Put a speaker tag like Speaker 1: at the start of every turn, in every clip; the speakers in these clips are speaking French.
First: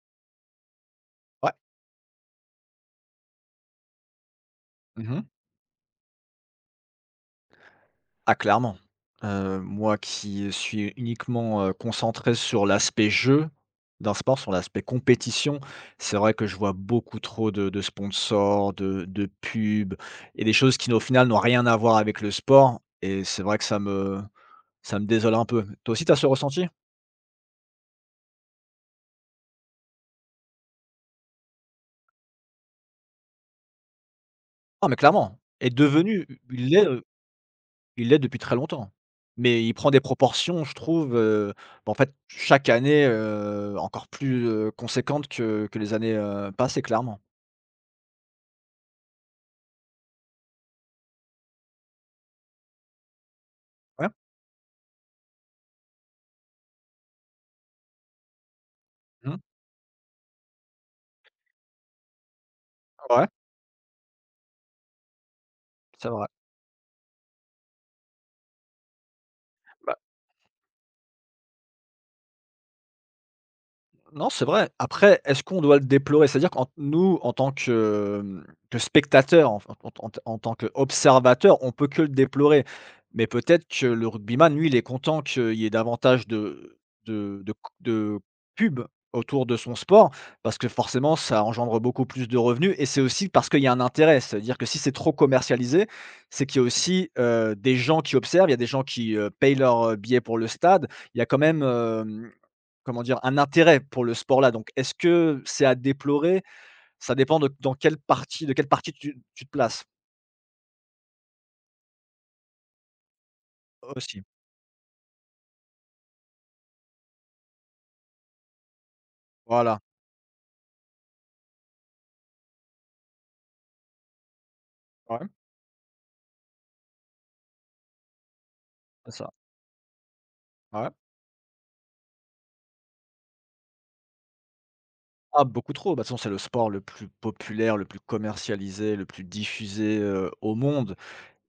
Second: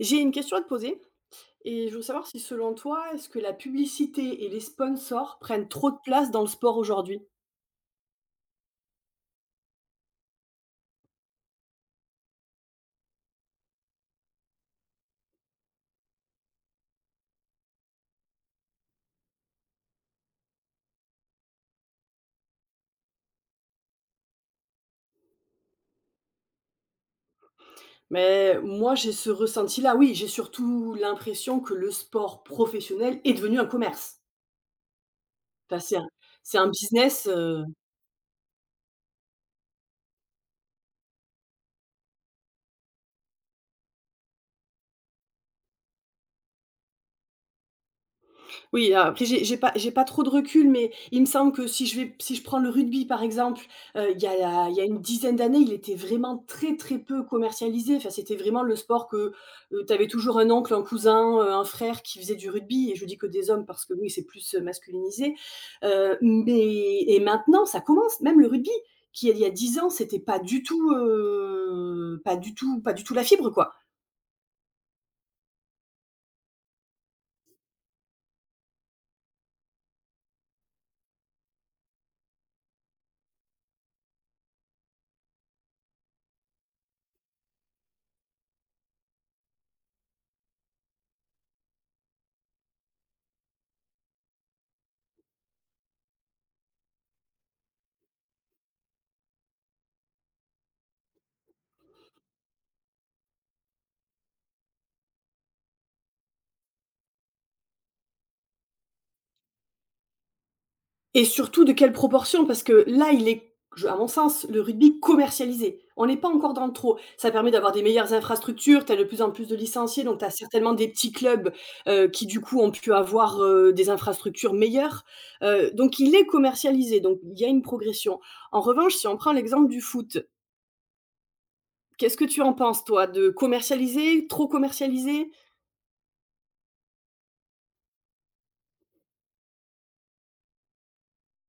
Speaker 1: J'ai une question à te poser
Speaker 2: Ouais.
Speaker 1: et je veux savoir si selon toi, est-ce que la publicité et les
Speaker 2: Mmh.
Speaker 1: sponsors prennent trop de place dans le sport aujourd'hui?
Speaker 2: Ah clairement. Moi qui suis uniquement, concentré sur l'aspect jeu d'un sport, sur l'aspect compétition, c'est vrai que je vois beaucoup trop de sponsors, de pubs et des choses qui au final n'ont rien à voir avec le sport et c'est vrai que ça me désole un peu. Toi aussi tu as ce ressenti?
Speaker 1: Mais moi, j'ai ce ressenti-là. Oui, j'ai surtout l'impression que le sport professionnel est devenu un commerce.
Speaker 2: Ah mais clairement, est
Speaker 1: Enfin, c'est un
Speaker 2: devenu,
Speaker 1: c'est
Speaker 2: il
Speaker 1: un
Speaker 2: l'est.
Speaker 1: business,
Speaker 2: Il l'est depuis très longtemps, mais il prend des proportions, je trouve, bah, en fait, chaque année, encore plus, conséquentes que les années, passées, clairement.
Speaker 1: Oui, ah, après j'ai pas trop de recul, mais il me semble que si je prends le rugby, par exemple,
Speaker 2: Ouais,
Speaker 1: il y a une dizaine d'années, il était vraiment très, très peu commercialisé. Enfin, c'était vraiment le sport que,
Speaker 2: mmh,
Speaker 1: tu avais toujours un oncle, un cousin, un frère qui faisait du rugby et je dis
Speaker 2: ouais,
Speaker 1: que des hommes parce que oui, c'est plus, masculinisé,
Speaker 2: c'est vrai.
Speaker 1: mais et maintenant ça commence, même le rugby qui il y a 10 ans, c'était pas du tout, la fibre, quoi.
Speaker 2: Non, c'est vrai. Après, est-ce qu'on doit le déplorer? C'est-à-dire qu'en nous, en tant que, que spectateurs, en f en en en tant qu'observateurs, on peut que le déplorer. Mais peut-être que le rugbyman, lui, il est content qu'il y ait davantage de de de pub autour de son sport, parce que forcément, ça engendre beaucoup plus de revenus et c'est aussi parce qu'il y a un intérêt. C'est-à-dire que si c'est trop commercialisé, c'est qu'il y a aussi, des gens qui observent, il y a des gens qui, payent leur, billet pour le stade. Il y a quand même, comment dire? Un intérêt pour le sport là, donc est-ce que c'est à déplorer? Ça dépend de dans quelle partie de quelle partie tu te places
Speaker 1: Et surtout, de quelle proportion? Parce que là, il est je, à mon
Speaker 2: aussi.
Speaker 1: sens, le rugby commercialisé. On n'est pas encore dans le trop. Ça permet d'avoir des meilleures infrastructures, tu as de plus en plus de
Speaker 2: Voilà.
Speaker 1: licenciés, donc tu as certainement des petits clubs, qui du coup ont pu avoir, des infrastructures meilleures.
Speaker 2: Ouais,
Speaker 1: Donc il est commercialisé, donc il y a une progression. En revanche, si
Speaker 2: c'est
Speaker 1: on
Speaker 2: ça.
Speaker 1: prend l'exemple du foot,
Speaker 2: Ouais.
Speaker 1: qu'est-ce que tu en penses toi? De commercialiser, trop commercialisé?
Speaker 2: Ah beaucoup trop, bah, de toute façon, c'est le sport le plus populaire, le plus commercialisé, le plus diffusé, au monde.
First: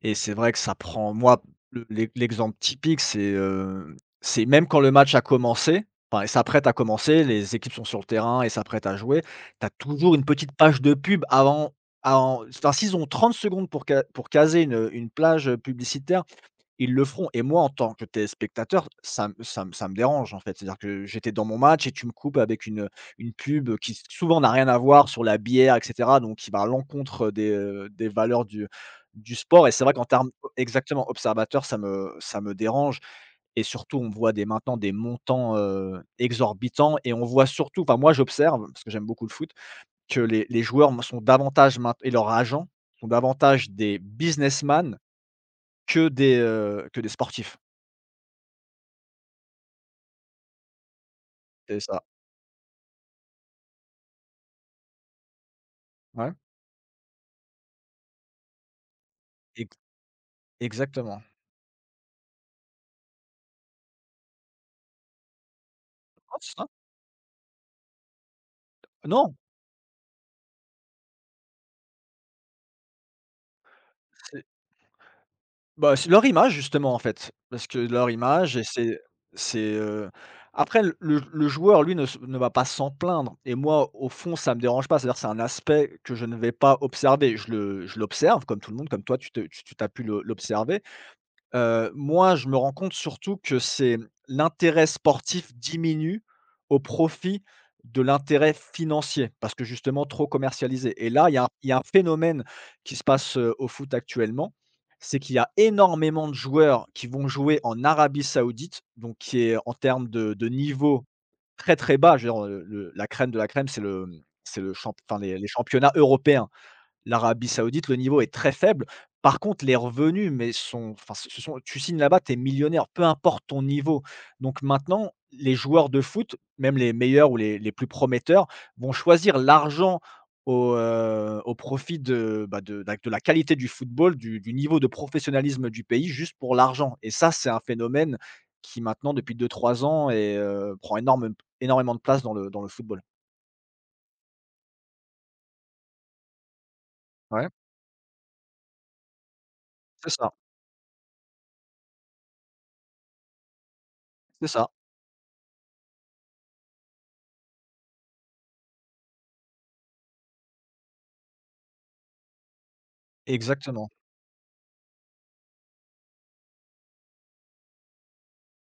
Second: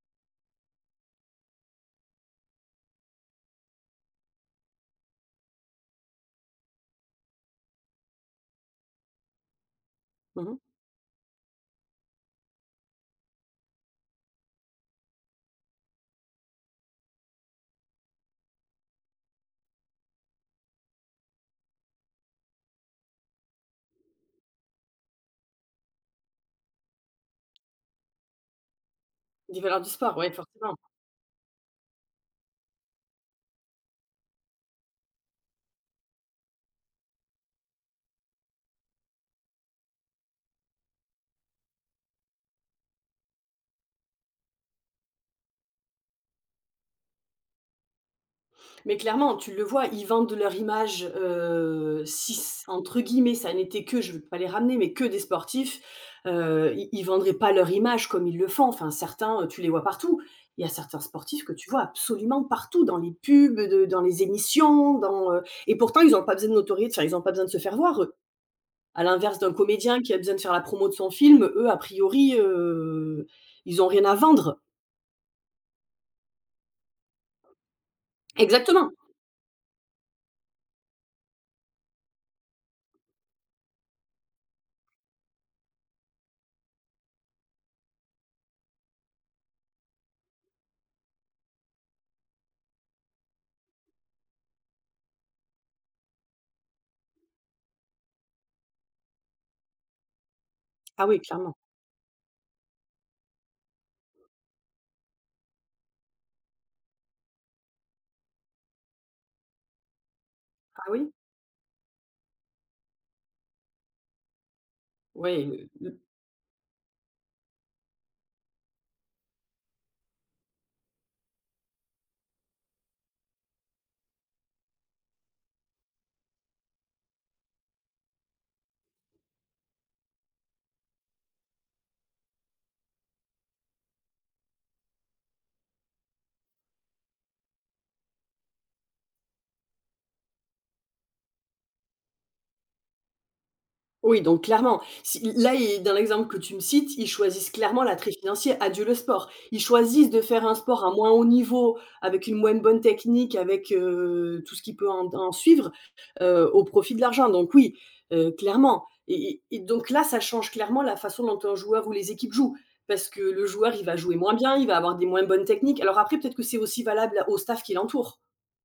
Speaker 2: Et c'est vrai que ça prend moi, le l'e l'exemple typique, c'est, c'est même quand le match a commencé, enfin, et s'apprête à commencer, les équipes sont sur le terrain et s'apprêtent à jouer, tu as toujours une
Speaker 1: Mmh
Speaker 2: petite
Speaker 1: mh.
Speaker 2: page de pub avant enfin, s'ils ont 30 secondes pour caser une, plage, publicitaire. Ils le feront et moi, en tant que téléspectateur, ça me dérange, en fait. C'est-à-dire que j'étais dans mon match et tu me coupes avec une, pub, qui souvent n'a rien à voir sur la bière et cetera, donc qui va à l'encontre des, des valeurs du
Speaker 1: Des
Speaker 2: sport et
Speaker 1: valeurs
Speaker 2: c'est
Speaker 1: du
Speaker 2: vrai qu'en
Speaker 1: sport,
Speaker 2: termes
Speaker 1: ouais, forcément.
Speaker 2: exactement, observateurs, ça me dérange et surtout, on voit des maintenant des montants, exorbitants et on voit surtout enfin, moi, j'observe, parce que j'aime beaucoup le foot, que les joueurs sont davantage maint et leurs agents sont davantage des businessmen que que des sportifs.
Speaker 1: Mais clairement, tu le vois, ils vendent leur image,
Speaker 2: C'est ça.
Speaker 1: si c entre guillemets, ça n'était que, je ne veux pas les ramener, mais que des sportifs,
Speaker 2: Ouais.
Speaker 1: ils vendraient pas leur image comme ils le font. Enfin, certains, tu les
Speaker 2: ex
Speaker 1: vois partout. Il y a certains
Speaker 2: Exactement.
Speaker 1: sportifs que tu vois absolument partout, dans les pubs, de dans les émissions, et pourtant ils n'ont
Speaker 2: Ah
Speaker 1: pas besoin
Speaker 2: c'est
Speaker 1: de
Speaker 2: ça?
Speaker 1: notoriété, enfin, ils n'ont pas besoin de se faire voir, eux. À
Speaker 2: Non,
Speaker 1: l'inverse d'un comédien qui a besoin de faire la promo de son film, eux, a priori, ils ont rien à
Speaker 2: c'est
Speaker 1: vendre.
Speaker 2: bah, c'est leur image justement, en fait, parce que leur image et
Speaker 1: Exactement.
Speaker 2: c'est après le joueur lui ne va pas s'en plaindre et moi au fond ça me dérange pas, c'est-à-dire c'est un aspect que je ne vais pas observer. Je l'observe comme tout le monde, comme toi tu te tu tu as pu le l'observer. Moi, je me rends compte surtout que c'est l'intérêt sportif diminue au profit de l'intérêt financier, parce que justement trop commercialisé
Speaker 1: Ah
Speaker 2: et
Speaker 1: oui,
Speaker 2: là,
Speaker 1: clairement.
Speaker 2: il y a un phénomène qui se passe, au foot actuellement, c'est qu'il y a énormément de joueurs qui vont jouer en Arabie Saoudite, donc qui est en termes de
Speaker 1: Ah
Speaker 2: niveau
Speaker 1: oui?
Speaker 2: très, très bas. Je veux dire, le la crème de la crème, c'est le, mmh, c'est le champ enfin les
Speaker 1: Oui.
Speaker 2: championnats européens. L'Arabie Saoudite, le niveau est très faible. Par contre, les revenus, mais sont enfin, ce sont, tu signes là-bas, tu es millionnaire, peu importe ton niveau. Donc maintenant, les joueurs de foot, même les meilleurs ou les plus prometteurs, vont choisir l'argent au profit de, bah, de la qualité du football, du niveau de professionnalisme du pays, juste pour l'argent. Et ça, c'est un phénomène qui maintenant, depuis deux trois ans et prend énorme énormément de place dans le football.
Speaker 1: Oui, donc clairement, si là, ils dans l'exemple que tu me cites, ils
Speaker 2: Ouais,
Speaker 1: choisissent clairement l'attrait financier, adieu le sport. Ils
Speaker 2: c'est
Speaker 1: choisissent de
Speaker 2: ça,
Speaker 1: faire un sport à moins haut niveau, avec une moins bonne technique, avec,
Speaker 2: c'est
Speaker 1: tout ce
Speaker 2: ça.
Speaker 1: qui peut en suivre, au profit de l'argent. Donc oui, clairement et donc là, ça change clairement la façon dont un joueur ou les équipes jouent. Parce que le joueur, il
Speaker 2: Exactement.
Speaker 1: va jouer moins bien, il va avoir des moins bonnes techniques. Alors après, peut-être que c'est aussi valable au staff qui l'entoure.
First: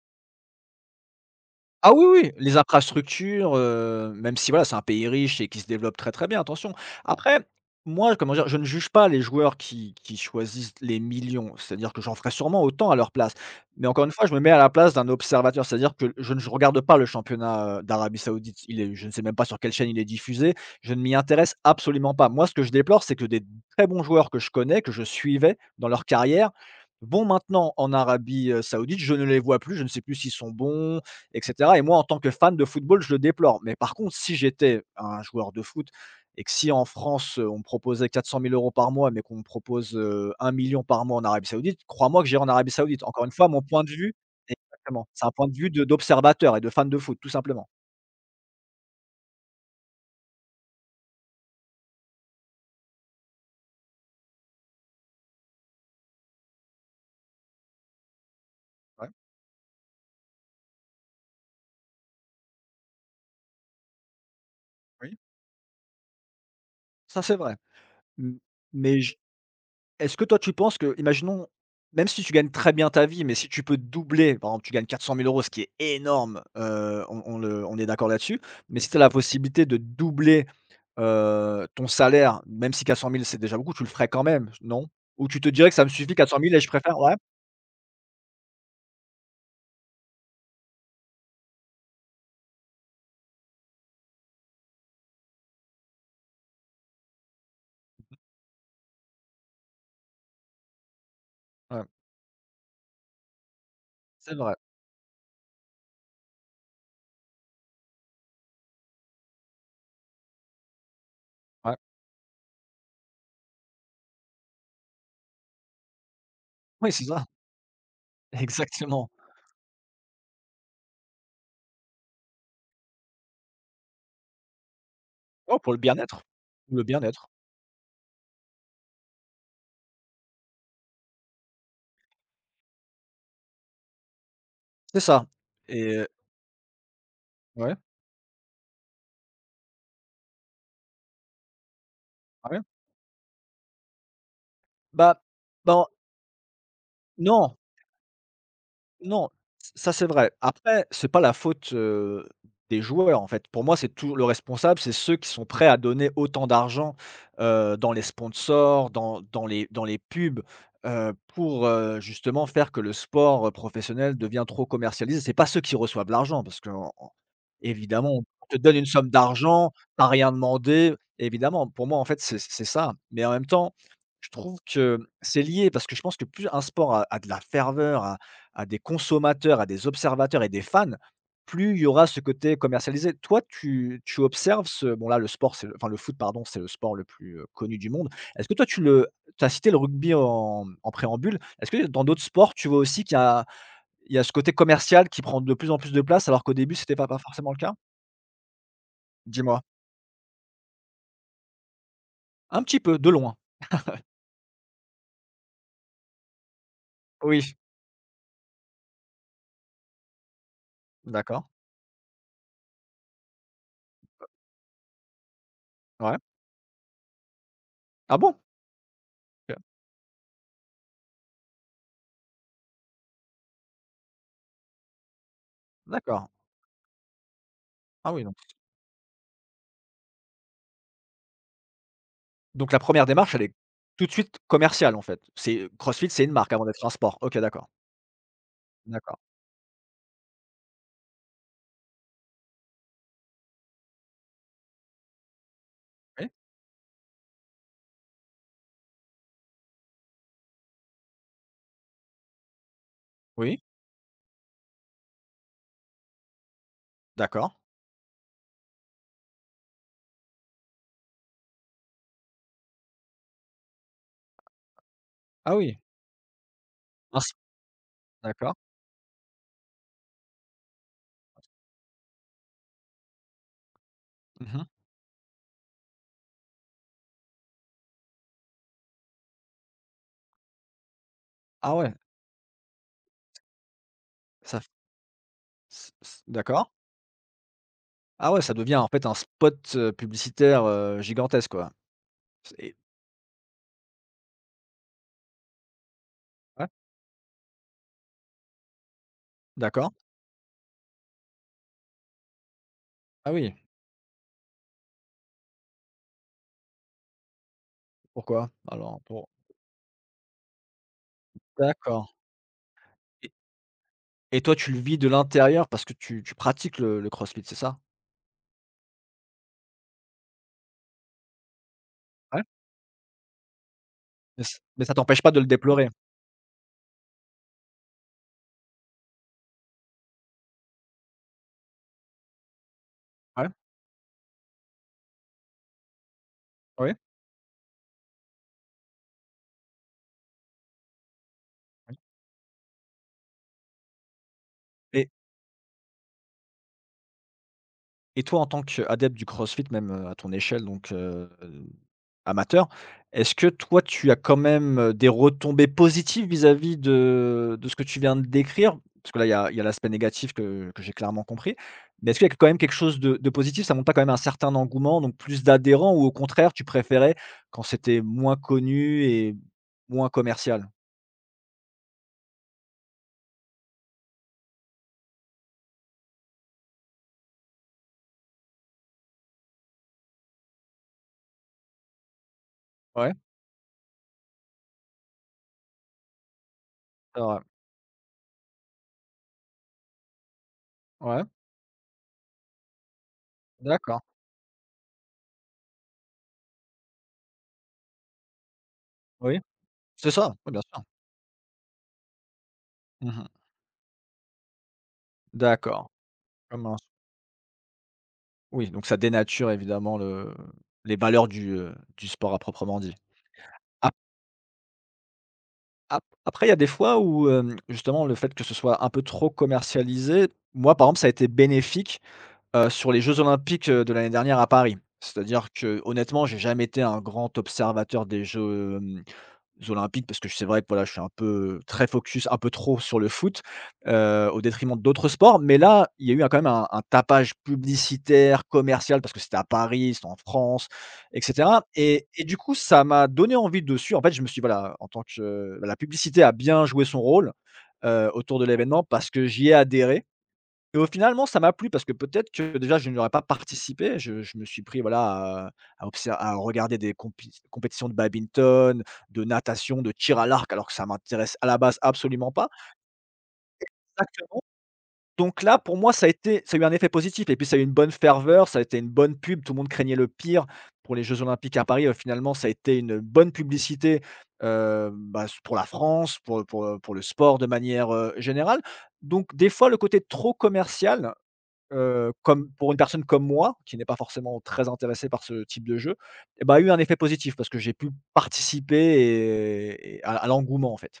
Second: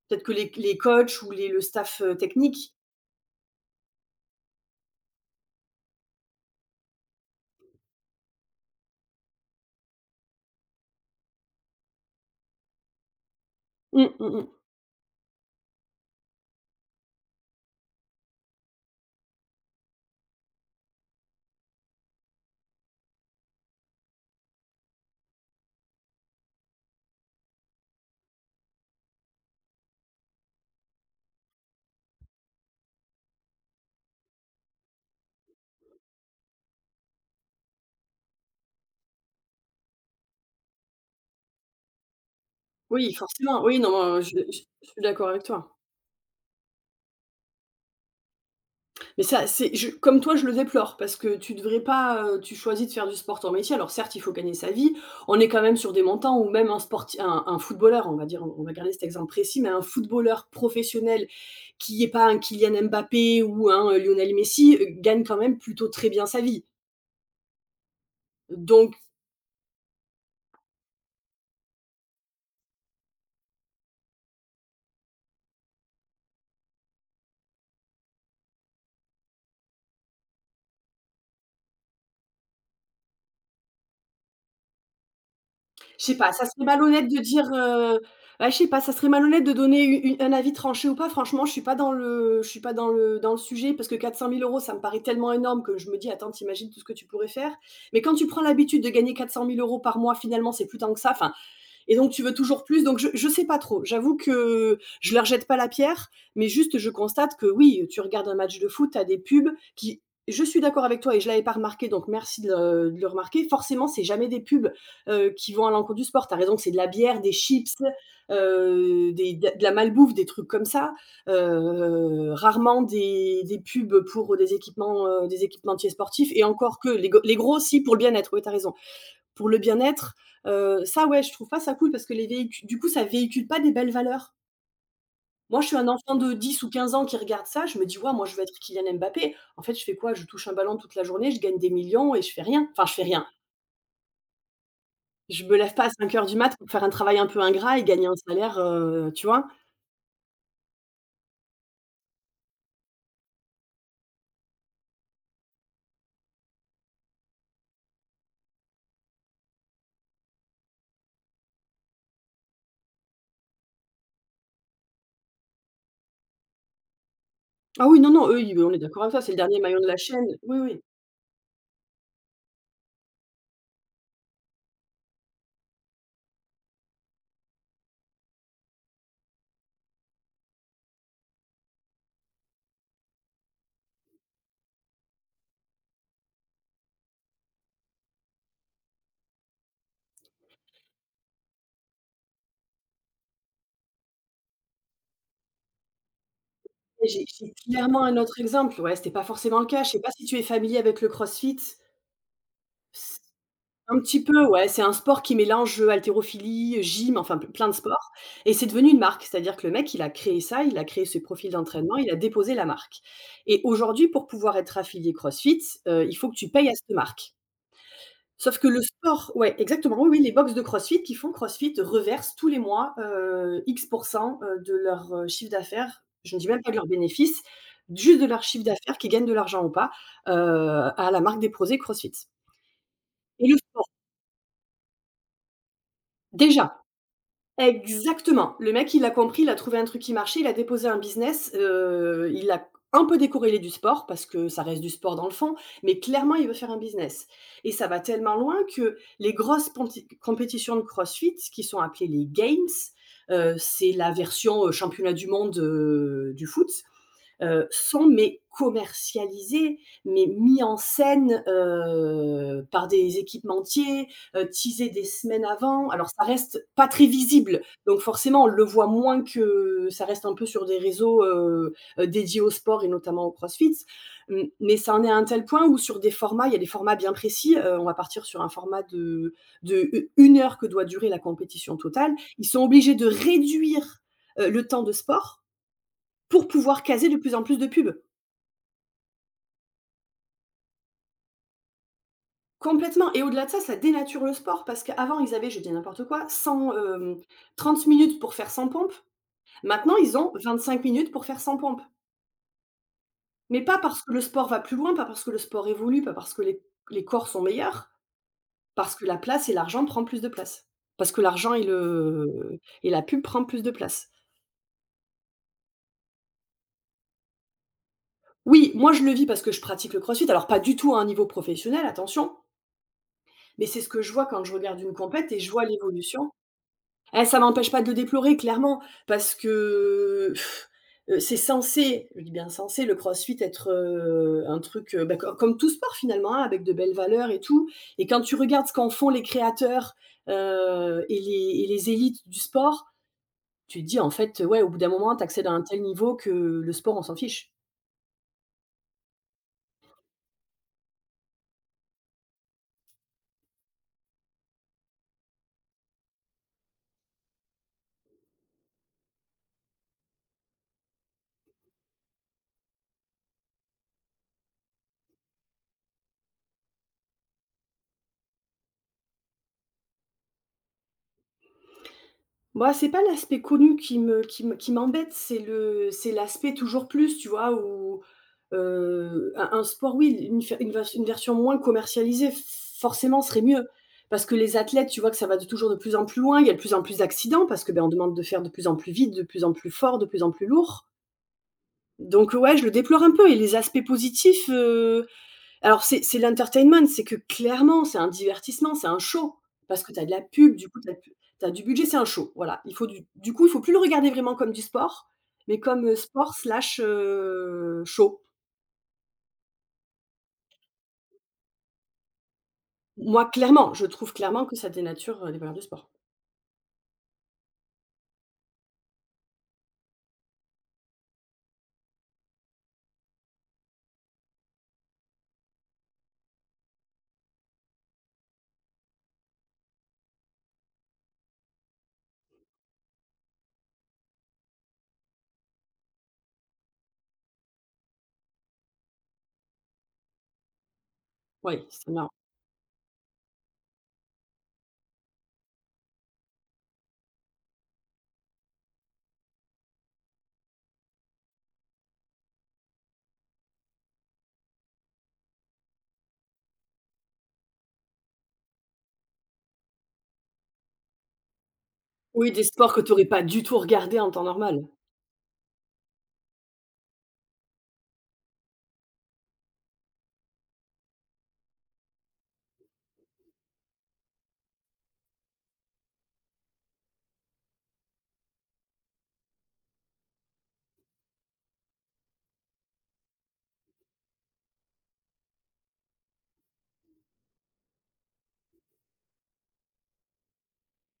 Speaker 1: Peut-être que les coachs ou les le
Speaker 2: Ah
Speaker 1: staff,
Speaker 2: oui, oui, les
Speaker 1: technique.
Speaker 2: infrastructures, même si voilà, c'est un pays riche et qui se développe très, très bien, attention. Après, moi, comment dire? Je ne juge pas les joueurs qui choisissent les millions, c'est-à-dire que j'en ferais sûrement autant à leur place. Mais encore une
Speaker 1: Mmh,
Speaker 2: fois,
Speaker 1: mmh
Speaker 2: je me
Speaker 1: mh.
Speaker 2: mets à la place d'un observateur, c'est-à-dire que je ne regarde pas le championnat, d'Arabie Saoudite. Il est Je ne sais même pas sur quelle chaîne il est diffusé, je ne m'y intéresse absolument pas. Moi, ce que je déplore, c'est que des très bons joueurs que je connais, que je suivais dans leur carrière, vont maintenant en Arabie, Saoudite. Je ne les vois plus, je ne sais plus s'ils sont bons, et cetera et moi, en tant que fan de football, je le déplore. Mais par contre, si j'étais un joueur de foot et que si en France, on me proposait 400 000 euros par mois, mais qu'on me propose, 1 million par mois en Arabie Saoudite, crois-moi que j'irai en Arabie Saoudite.
Speaker 1: Oui,
Speaker 2: Encore une fois, mon
Speaker 1: forcément, oui,
Speaker 2: point de vue
Speaker 1: non, je suis
Speaker 2: exactement, c'est
Speaker 1: d'accord
Speaker 2: un
Speaker 1: avec
Speaker 2: point de vue
Speaker 1: toi.
Speaker 2: de d'observateur et de fan de foot, tout simplement.
Speaker 1: Mais ça, c'est je comme toi, je le déplore parce que tu devrais pas, tu choisis de faire du sport en métier. Alors certes, il faut gagner sa vie. On est quand même sur des montants où même un sporti un footballeur, on va dire, on va garder cet
Speaker 2: Ouais,
Speaker 1: exemple précis, mais un footballeur professionnel qui n'est pas un Kylian Mbappé ou un, Lionel Messi,
Speaker 2: oui.
Speaker 1: gagne quand même plutôt très bien sa vie.
Speaker 2: Ça, c'est vrai. M
Speaker 1: Donc
Speaker 2: Mais j est-ce que toi, tu penses que imaginons, même si tu gagnes très bien ta vie, mais si tu peux doubler, par exemple, tu gagnes 400 000 euros ce qui est énorme, on est d'accord là-dessus, mais si tu as la possibilité de doubler. Ton salaire, même si 400 000 c'est déjà beaucoup, tu le ferais quand même, non? Ou tu te dirais que ça me
Speaker 1: je
Speaker 2: suffit
Speaker 1: sais
Speaker 2: quatre
Speaker 1: pas,
Speaker 2: cent
Speaker 1: ça
Speaker 2: mille et
Speaker 1: serait
Speaker 2: je préfère
Speaker 1: malhonnête
Speaker 2: ouais,
Speaker 1: de dire, bah, je sais pas, ça serait malhonnête de donner u une un avis tranché ou pas. Franchement, je suis pas dans le dans le sujet parce que 400 000 euros, ça me paraît tellement énorme que je me dis: «Attends, tu imagines tout ce que tu pourrais faire?» Mais quand tu prends l'habitude de gagner 400 000 euros par mois, finalement, c'est plus tant que ça. Enfin,
Speaker 2: ouais,
Speaker 1: et donc, tu veux toujours plus. Donc, je sais pas trop. J'avoue
Speaker 2: c'est vrai,
Speaker 1: que je leur jette pas la pierre, mais juste, je constate que oui, tu regardes un match de foot, t'as des pubs qui. Je suis d'accord avec toi et je l'avais pas
Speaker 2: ouais.
Speaker 1: remarqué, donc merci de le, remarquer. Forcément, c'est jamais des pubs qui vont à l'encontre du sport. T'as raison, c'est de la
Speaker 2: Oui, c'est
Speaker 1: bière,
Speaker 2: ça,
Speaker 1: des chips,
Speaker 2: exactement.
Speaker 1: de la malbouffe, des trucs comme ça. Rarement des, pubs pour des équipements, des
Speaker 2: Oh, pour
Speaker 1: équipementiers sportifs. Et encore
Speaker 2: le
Speaker 1: que les,
Speaker 2: bien-être,
Speaker 1: gros, si, pour le bien-être. Oui, t'as raison pour le bien-être. Ça, ouais, je trouve pas ça cool parce que les véhicules, du coup, ça véhicule pas des belles valeurs.
Speaker 2: c'est ça
Speaker 1: Moi, je suis un
Speaker 2: et
Speaker 1: enfant de 10 ou 15 ans qui regarde ça,
Speaker 2: ouais,
Speaker 1: je me dis, ouais, moi, je veux être Kylian Mbappé. En fait, je fais quoi? Je touche un ballon toute la journée, je gagne des millions et je fais
Speaker 2: ouais.
Speaker 1: rien. Enfin, je fais rien.
Speaker 2: Bah,
Speaker 1: Je me lève
Speaker 2: ben,
Speaker 1: pas à 5 heures du mat pour faire un travail un peu
Speaker 2: non.
Speaker 1: ingrat et gagner un salaire, tu
Speaker 2: Non,
Speaker 1: vois.
Speaker 2: ç ça c'est vrai. Après, c'est pas la faute, des joueurs, en fait. Pour moi, c'est tout le responsable, c'est ceux qui sont prêts à donner autant d'argent, dans les sponsors, dans les pubs, pour, justement faire que le sport, professionnel devient trop commercialisé. C'est pas ceux qui reçoivent l'argent parce que
Speaker 1: Ah oui, non,
Speaker 2: évidemment, on
Speaker 1: non, eux,
Speaker 2: te
Speaker 1: on
Speaker 2: donne
Speaker 1: est
Speaker 2: une
Speaker 1: d'accord
Speaker 2: somme
Speaker 1: avec ça, c'est le dernier
Speaker 2: d'argent,
Speaker 1: maillon de la
Speaker 2: t'as
Speaker 1: chaîne.
Speaker 2: rien
Speaker 1: Oui, oui.
Speaker 2: demandé, évidemment. Pour moi, en fait, c'est ça. Mais en même temps, je trouve que c'est lié parce que je pense que plus un sport a de la ferveur, à des consommateurs, à des observateurs et des fans, plus il y aura ce côté commercialisé. Toi, tu observes ce bon là, le sport, c'est le enfin, le foot, pardon, c'est le sport le plus, connu du monde. Est-ce que toi, tu as cité le rugby en préambule. Est-ce que dans d'autres sports, tu vois aussi qu'il y a ce côté commercial qui prend de plus en plus de place, alors qu'au début, c'était
Speaker 1: Et
Speaker 2: pas
Speaker 1: J'ai
Speaker 2: forcément
Speaker 1: j'ai
Speaker 2: le cas?
Speaker 1: clairement un autre exemple. Ouais, c'était pas forcément
Speaker 2: Dis-moi.
Speaker 1: le cas. Je sais pas si tu es familier avec le CrossFit.
Speaker 2: Un petit peu, de loin.
Speaker 1: Un petit peu, ouais, c'est un sport qui mélange, haltérophilie, gym, enfin p
Speaker 2: Oui,
Speaker 1: plein de sports et c'est devenu une marque. C'est-à-dire que le mec, il a créé ça, il a créé ce
Speaker 2: d'accord.
Speaker 1: profil d'entraînement, il a déposé la marque et aujourd'hui, pour pouvoir être affilié CrossFit, il
Speaker 2: Ouais.
Speaker 1: faut que tu payes à cette marque.
Speaker 2: Ah bon?
Speaker 1: Sauf que le sport,
Speaker 2: OK.
Speaker 1: ouais, exactement, oui, oui, les box de CrossFit qui font CrossFit reversent tous les mois, X%, de leur, chiffre d'affaires.
Speaker 2: D'accord.
Speaker 1: Je ne dis même pas de leurs bénéfices,
Speaker 2: Ah
Speaker 1: juste
Speaker 2: oui,
Speaker 1: de leur chiffre d'affaires, qu'ils gagnent de l'argent ou pas, heu, à la marque déposée CrossFit
Speaker 2: donc la première démarche, elle
Speaker 1: et
Speaker 2: est
Speaker 1: le sport,
Speaker 2: tout de suite commerciale, en fait. C'est CrossFit, c'est une marque avant
Speaker 1: déjà.
Speaker 2: d'être un sport. OK, d'accord.
Speaker 1: Exactement. Le mec, il a
Speaker 2: D'accord.
Speaker 1: compris, il a trouvé un truc qui marchait, il a déposé un business, il a un peu décorrélé du sport parce que ça reste du sport dans le fond, mais
Speaker 2: Oui,
Speaker 1: clairement, il veut faire un business et ça va tellement loin que les grosses pomti compétitions de CrossFit qui sont appelées les games,
Speaker 2: oui,
Speaker 1: c'est la version, championnat du monde, du foot,
Speaker 2: d'accord.
Speaker 1: sont mais commercialisés, mais mis en scène, par des équipementiers, teasés des semaines
Speaker 2: Ah oui,
Speaker 1: avant. Alors ça reste pas très
Speaker 2: mince,
Speaker 1: visible, donc forcément on
Speaker 2: d'accord.
Speaker 1: le voit moins que ça reste un peu sur des réseaux, dédiés au sport et notamment au CrossFit.
Speaker 2: Mmh.
Speaker 1: Mais ça en est à un tel point où sur des formats, il y a des formats bien précis. On va partir sur un format une heure que doit durer la
Speaker 2: Ah
Speaker 1: compétition
Speaker 2: ouais,
Speaker 1: totale. Ils sont obligés de réduire,
Speaker 2: ça f
Speaker 1: le temps de sport
Speaker 2: c c
Speaker 1: pour
Speaker 2: d'accord.
Speaker 1: pouvoir caser de plus en plus de pubs.
Speaker 2: Ah ouais, ça devient en fait un spot, publicitaire, gigantesque, quoi. Et
Speaker 1: Complètement, et au-delà de ça, ça dénature le sport parce qu'avant ils avaient, je dis n'importe quoi,
Speaker 2: ouais,
Speaker 1: 30 minutes pour faire 100 pompes.
Speaker 2: d'accord.
Speaker 1: Maintenant, ils ont 25 minutes pour faire 100 pompes.
Speaker 2: Ah oui,
Speaker 1: Mais pas parce que le sport va plus loin, pas parce que le sport évolue, pas parce que les corps sont meilleurs,
Speaker 2: pourquoi?
Speaker 1: parce
Speaker 2: Alors
Speaker 1: que la
Speaker 2: pour
Speaker 1: place et l'argent prennent plus de place. Parce que l'argent
Speaker 2: D'accord.
Speaker 1: et la pub
Speaker 2: Et
Speaker 1: prennent plus de place.
Speaker 2: toi, tu le vis de l'intérieur parce que tu pratiques le CrossFit, c'est ça?
Speaker 1: Oui, moi je le vis parce que je pratique le crossfit, alors pas du tout à un niveau professionnel, attention,
Speaker 2: Ouais,
Speaker 1: mais c'est ce que je vois
Speaker 2: mais
Speaker 1: quand je
Speaker 2: ç
Speaker 1: regarde
Speaker 2: mais ça
Speaker 1: une
Speaker 2: t'empêche pas
Speaker 1: compète
Speaker 2: de
Speaker 1: et
Speaker 2: le
Speaker 1: je vois
Speaker 2: déplorer?
Speaker 1: l'évolution. Ah, ça m'empêche pas de le déplorer clairement parce que, c'est censé, je dis bien censé, le crossfit
Speaker 2: Ouais,
Speaker 1: être, un truc, bah, co comme tout sport finalement, hein, avec de
Speaker 2: oui,
Speaker 1: belles valeurs et tout, et quand tu regardes ce qu'en font les créateurs, et les
Speaker 2: oui
Speaker 1: élites du sport, tu te dis: «En fait, ouais, au bout d'un
Speaker 2: et
Speaker 1: moment, tu accèdes à un tel niveau que le sport, on s'en fiche».
Speaker 2: toi, en tant qu'adepte du CrossFit, même, à ton échelle donc, amateur. Est-ce que toi, tu as quand même, des retombées positives vis-à-vis de ce que tu viens de décrire? Parce que là, il y a l'aspect négatif que j'ai clairement compris. Mais est-ce qu'il y a quand même quelque chose de positif? Ça montre pas quand même un certain engouement, donc plus d'adhérents ou au contraire, tu préférais quand c'était moins connu et moins commercial?
Speaker 1: Bah, c'est pas l'aspect connu qui m'embête, c'est le c'est l'aspect toujours plus, tu vois? Où, un sport, oui, une version moins commercialisée,
Speaker 2: Ouais,
Speaker 1: forcément, serait mieux. Parce que les athlètes, tu vois que ça va de toujours de plus en plus loin, il y a de plus en plus
Speaker 2: c'est vrai.
Speaker 1: d'accidents parce que, ben, on demande de faire de plus en plus vite, de plus en plus fort, de plus en plus lourd.
Speaker 2: Ouais,
Speaker 1: Donc ouais, je le déplore un peu et les aspects
Speaker 2: d'accord.
Speaker 1: positifs, alors c'est l'entertainment, c'est que clairement, c'est un divertissement, c'est un
Speaker 2: Oui,
Speaker 1: show parce que tu as
Speaker 2: c'est
Speaker 1: de la
Speaker 2: ça, oui,
Speaker 1: pub,
Speaker 2: bien
Speaker 1: du coup,
Speaker 2: sûr.
Speaker 1: tu as du budget, c'est un show, voilà. Il faut
Speaker 2: Mmh.
Speaker 1: du coup, il faut plus le regarder vraiment comme du sport, mais comme,
Speaker 2: D'accord.
Speaker 1: sport
Speaker 2: Comme un
Speaker 1: slash, show.
Speaker 2: Oui, donc ça dénature évidemment le les valeurs du sport à proprement dit.
Speaker 1: Moi, clairement, je trouve clairement que ça dénature, les valeurs du sport.
Speaker 2: Ap Après, il y a des fois où, justement, le fait que ce soit un peu trop commercialisé, moi, par exemple, ça a été bénéfique, sur les jeux olympiques, de l'année dernière à Paris. C'est-à-dire que, honnêtement, j'ai jamais été un grand observateur des jeux olympiques parce que c'est vrai que voilà, je suis un peu très focus, un peu trop sur le foot, au détriment d'autres sports. Mais là, il y a eu un quand même un tapage publicitaire, commercial, parce que c'était à Paris, c'était en France et cetera
Speaker 1: Oui, c'est
Speaker 2: et
Speaker 1: marrant.
Speaker 2: du coup, ça m'a donné envie dessus. En fait, je me suis dit, voilà, en tant que bah, la publicité a bien joué son rôle, autour de l'événement parce que j'y ai adhéré et au finalement, ça m'a plu parce que peut-être que déjà je n'aurais pas participé. Je me suis pris voilà à à regarder des compétitions de badminton, de natation, de tir à l'arc alors que ça m'intéresse à la base
Speaker 1: Oui,
Speaker 2: absolument
Speaker 1: des
Speaker 2: pas.
Speaker 1: sports que tu aurais pas du tout regardé en temps
Speaker 2: Exactement.
Speaker 1: normal.
Speaker 2: Donc là, pour moi, ça a eu un effet positif et puis ça a eu une bonne ferveur, ça a été une bonne pub. Tout le monde craignait le pire pour les Jeux olympiques à Paris, finalement ça a été une bonne publicité, bah, pour la France, pour le sport de manière, générale. Donc des fois le côté trop commercial. Comme pour une personne comme moi, qui n'est pas forcément très intéressée par ce type de jeu, et bah, a eu un effet positif parce que j'ai pu participer et à l'engouement, en fait.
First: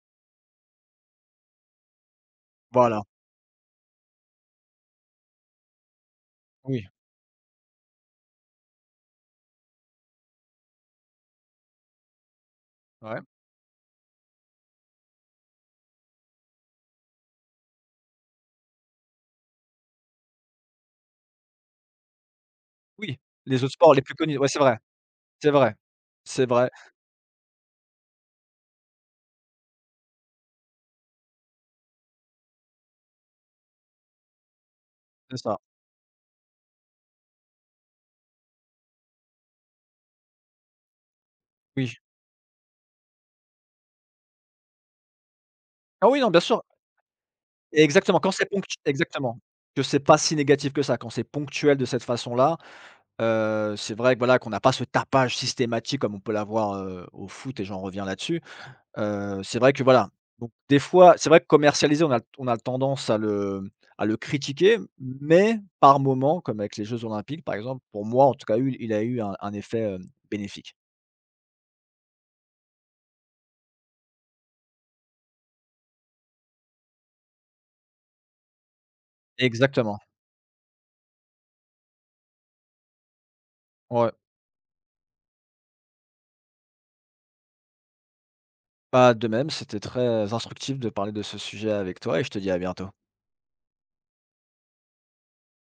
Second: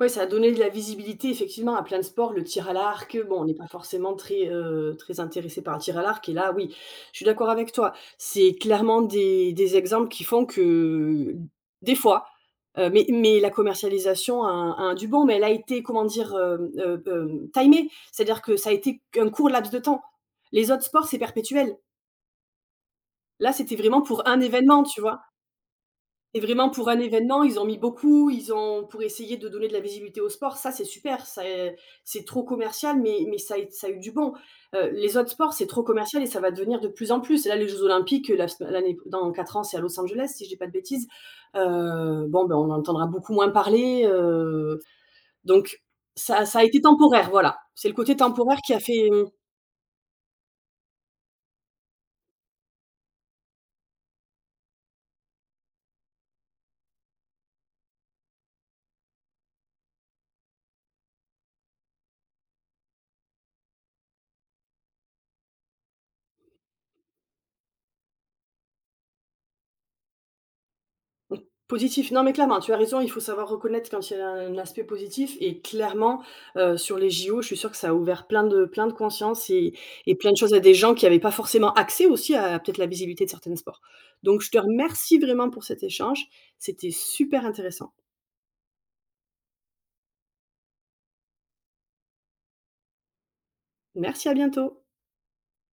Speaker 1: Ouais, ça a donné de la visibilité effectivement à plein de sports, le tir à
Speaker 2: Voilà.
Speaker 1: l'arc, bon, on n'est pas forcément très, très intéressé par le tir à l'arc et là, oui,
Speaker 2: Oui.
Speaker 1: je suis d'accord avec toi. C'est clairement des exemples qui font que, des fois, mais
Speaker 2: Ouais.
Speaker 1: mais la commercialisation a un du bon, mais elle a été, comment dire, timée. C'est-à-dire que ça a été un court laps de temps. Les autres sports, c'est perpétuel.
Speaker 2: Oui,
Speaker 1: Là,
Speaker 2: les autres
Speaker 1: c'était
Speaker 2: sports les
Speaker 1: vraiment
Speaker 2: plus
Speaker 1: pour
Speaker 2: connus.
Speaker 1: un
Speaker 2: Ouais, c'est vrai,
Speaker 1: événement, tu vois?
Speaker 2: c'est vrai,
Speaker 1: Et
Speaker 2: c'est
Speaker 1: vraiment
Speaker 2: vrai,
Speaker 1: pour un événement, ils ont mis beaucoup, ils ont pour essayer de donner de la visibilité au sport, ça c'est super, ça, c'est trop commercial, mais ça a eu du bon. Les autres
Speaker 2: c'est
Speaker 1: sports,
Speaker 2: ça.
Speaker 1: c'est trop commercial et ça va devenir de plus en plus. Et là, les jeux olympiques, la sem l'année dans 4 ans, c'est à Los Angeles, si je dis pas de bêtises.
Speaker 2: Oui.
Speaker 1: Bon, ben, on en entendra beaucoup moins parler, donc
Speaker 2: Ah oui, non, bien
Speaker 1: ça
Speaker 2: sûr.
Speaker 1: a été temporaire, voilà.
Speaker 2: Et
Speaker 1: C'est le côté
Speaker 2: exactement, quand c'est
Speaker 1: temporaire qui
Speaker 2: ponctu
Speaker 1: a fait.
Speaker 2: exactement, que c'est pas si négatif que ça. Quand c'est ponctuel de cette façon-là, c'est vrai que, voilà, qu'on n'a pas ce tapage systématique comme on peut l'avoir, au foot et j'en reviens là-dessus. C'est vrai que voilà, donc des fois, c'est vrai que commercialiser, on a tendance à le critiquer, mais par moment, comme avec les jeux olympiques, par exemple, pour moi, en tout cas, eu il a eu un effet, bénéfique.
Speaker 1: Mmh. Positif. Non, mais clairement, tu as raison, il faut savoir reconnaître quand il y a un aspect positif et clairement, sur les JO, je suis sûre que ça a ouvert plein de conscience et
Speaker 2: Exactement,
Speaker 1: et plein de choses à des gens qui n'avaient pas forcément accès aussi à peut-être la visibilité de certains sports.
Speaker 2: ouais.
Speaker 1: Donc je te remercie vraiment pour cet échange, c'était super intéressant.
Speaker 2: Bah, de même, c'était très instructif de parler de ce sujet avec toi et je te dis à bientôt.
Speaker 1: Merci, à bientôt.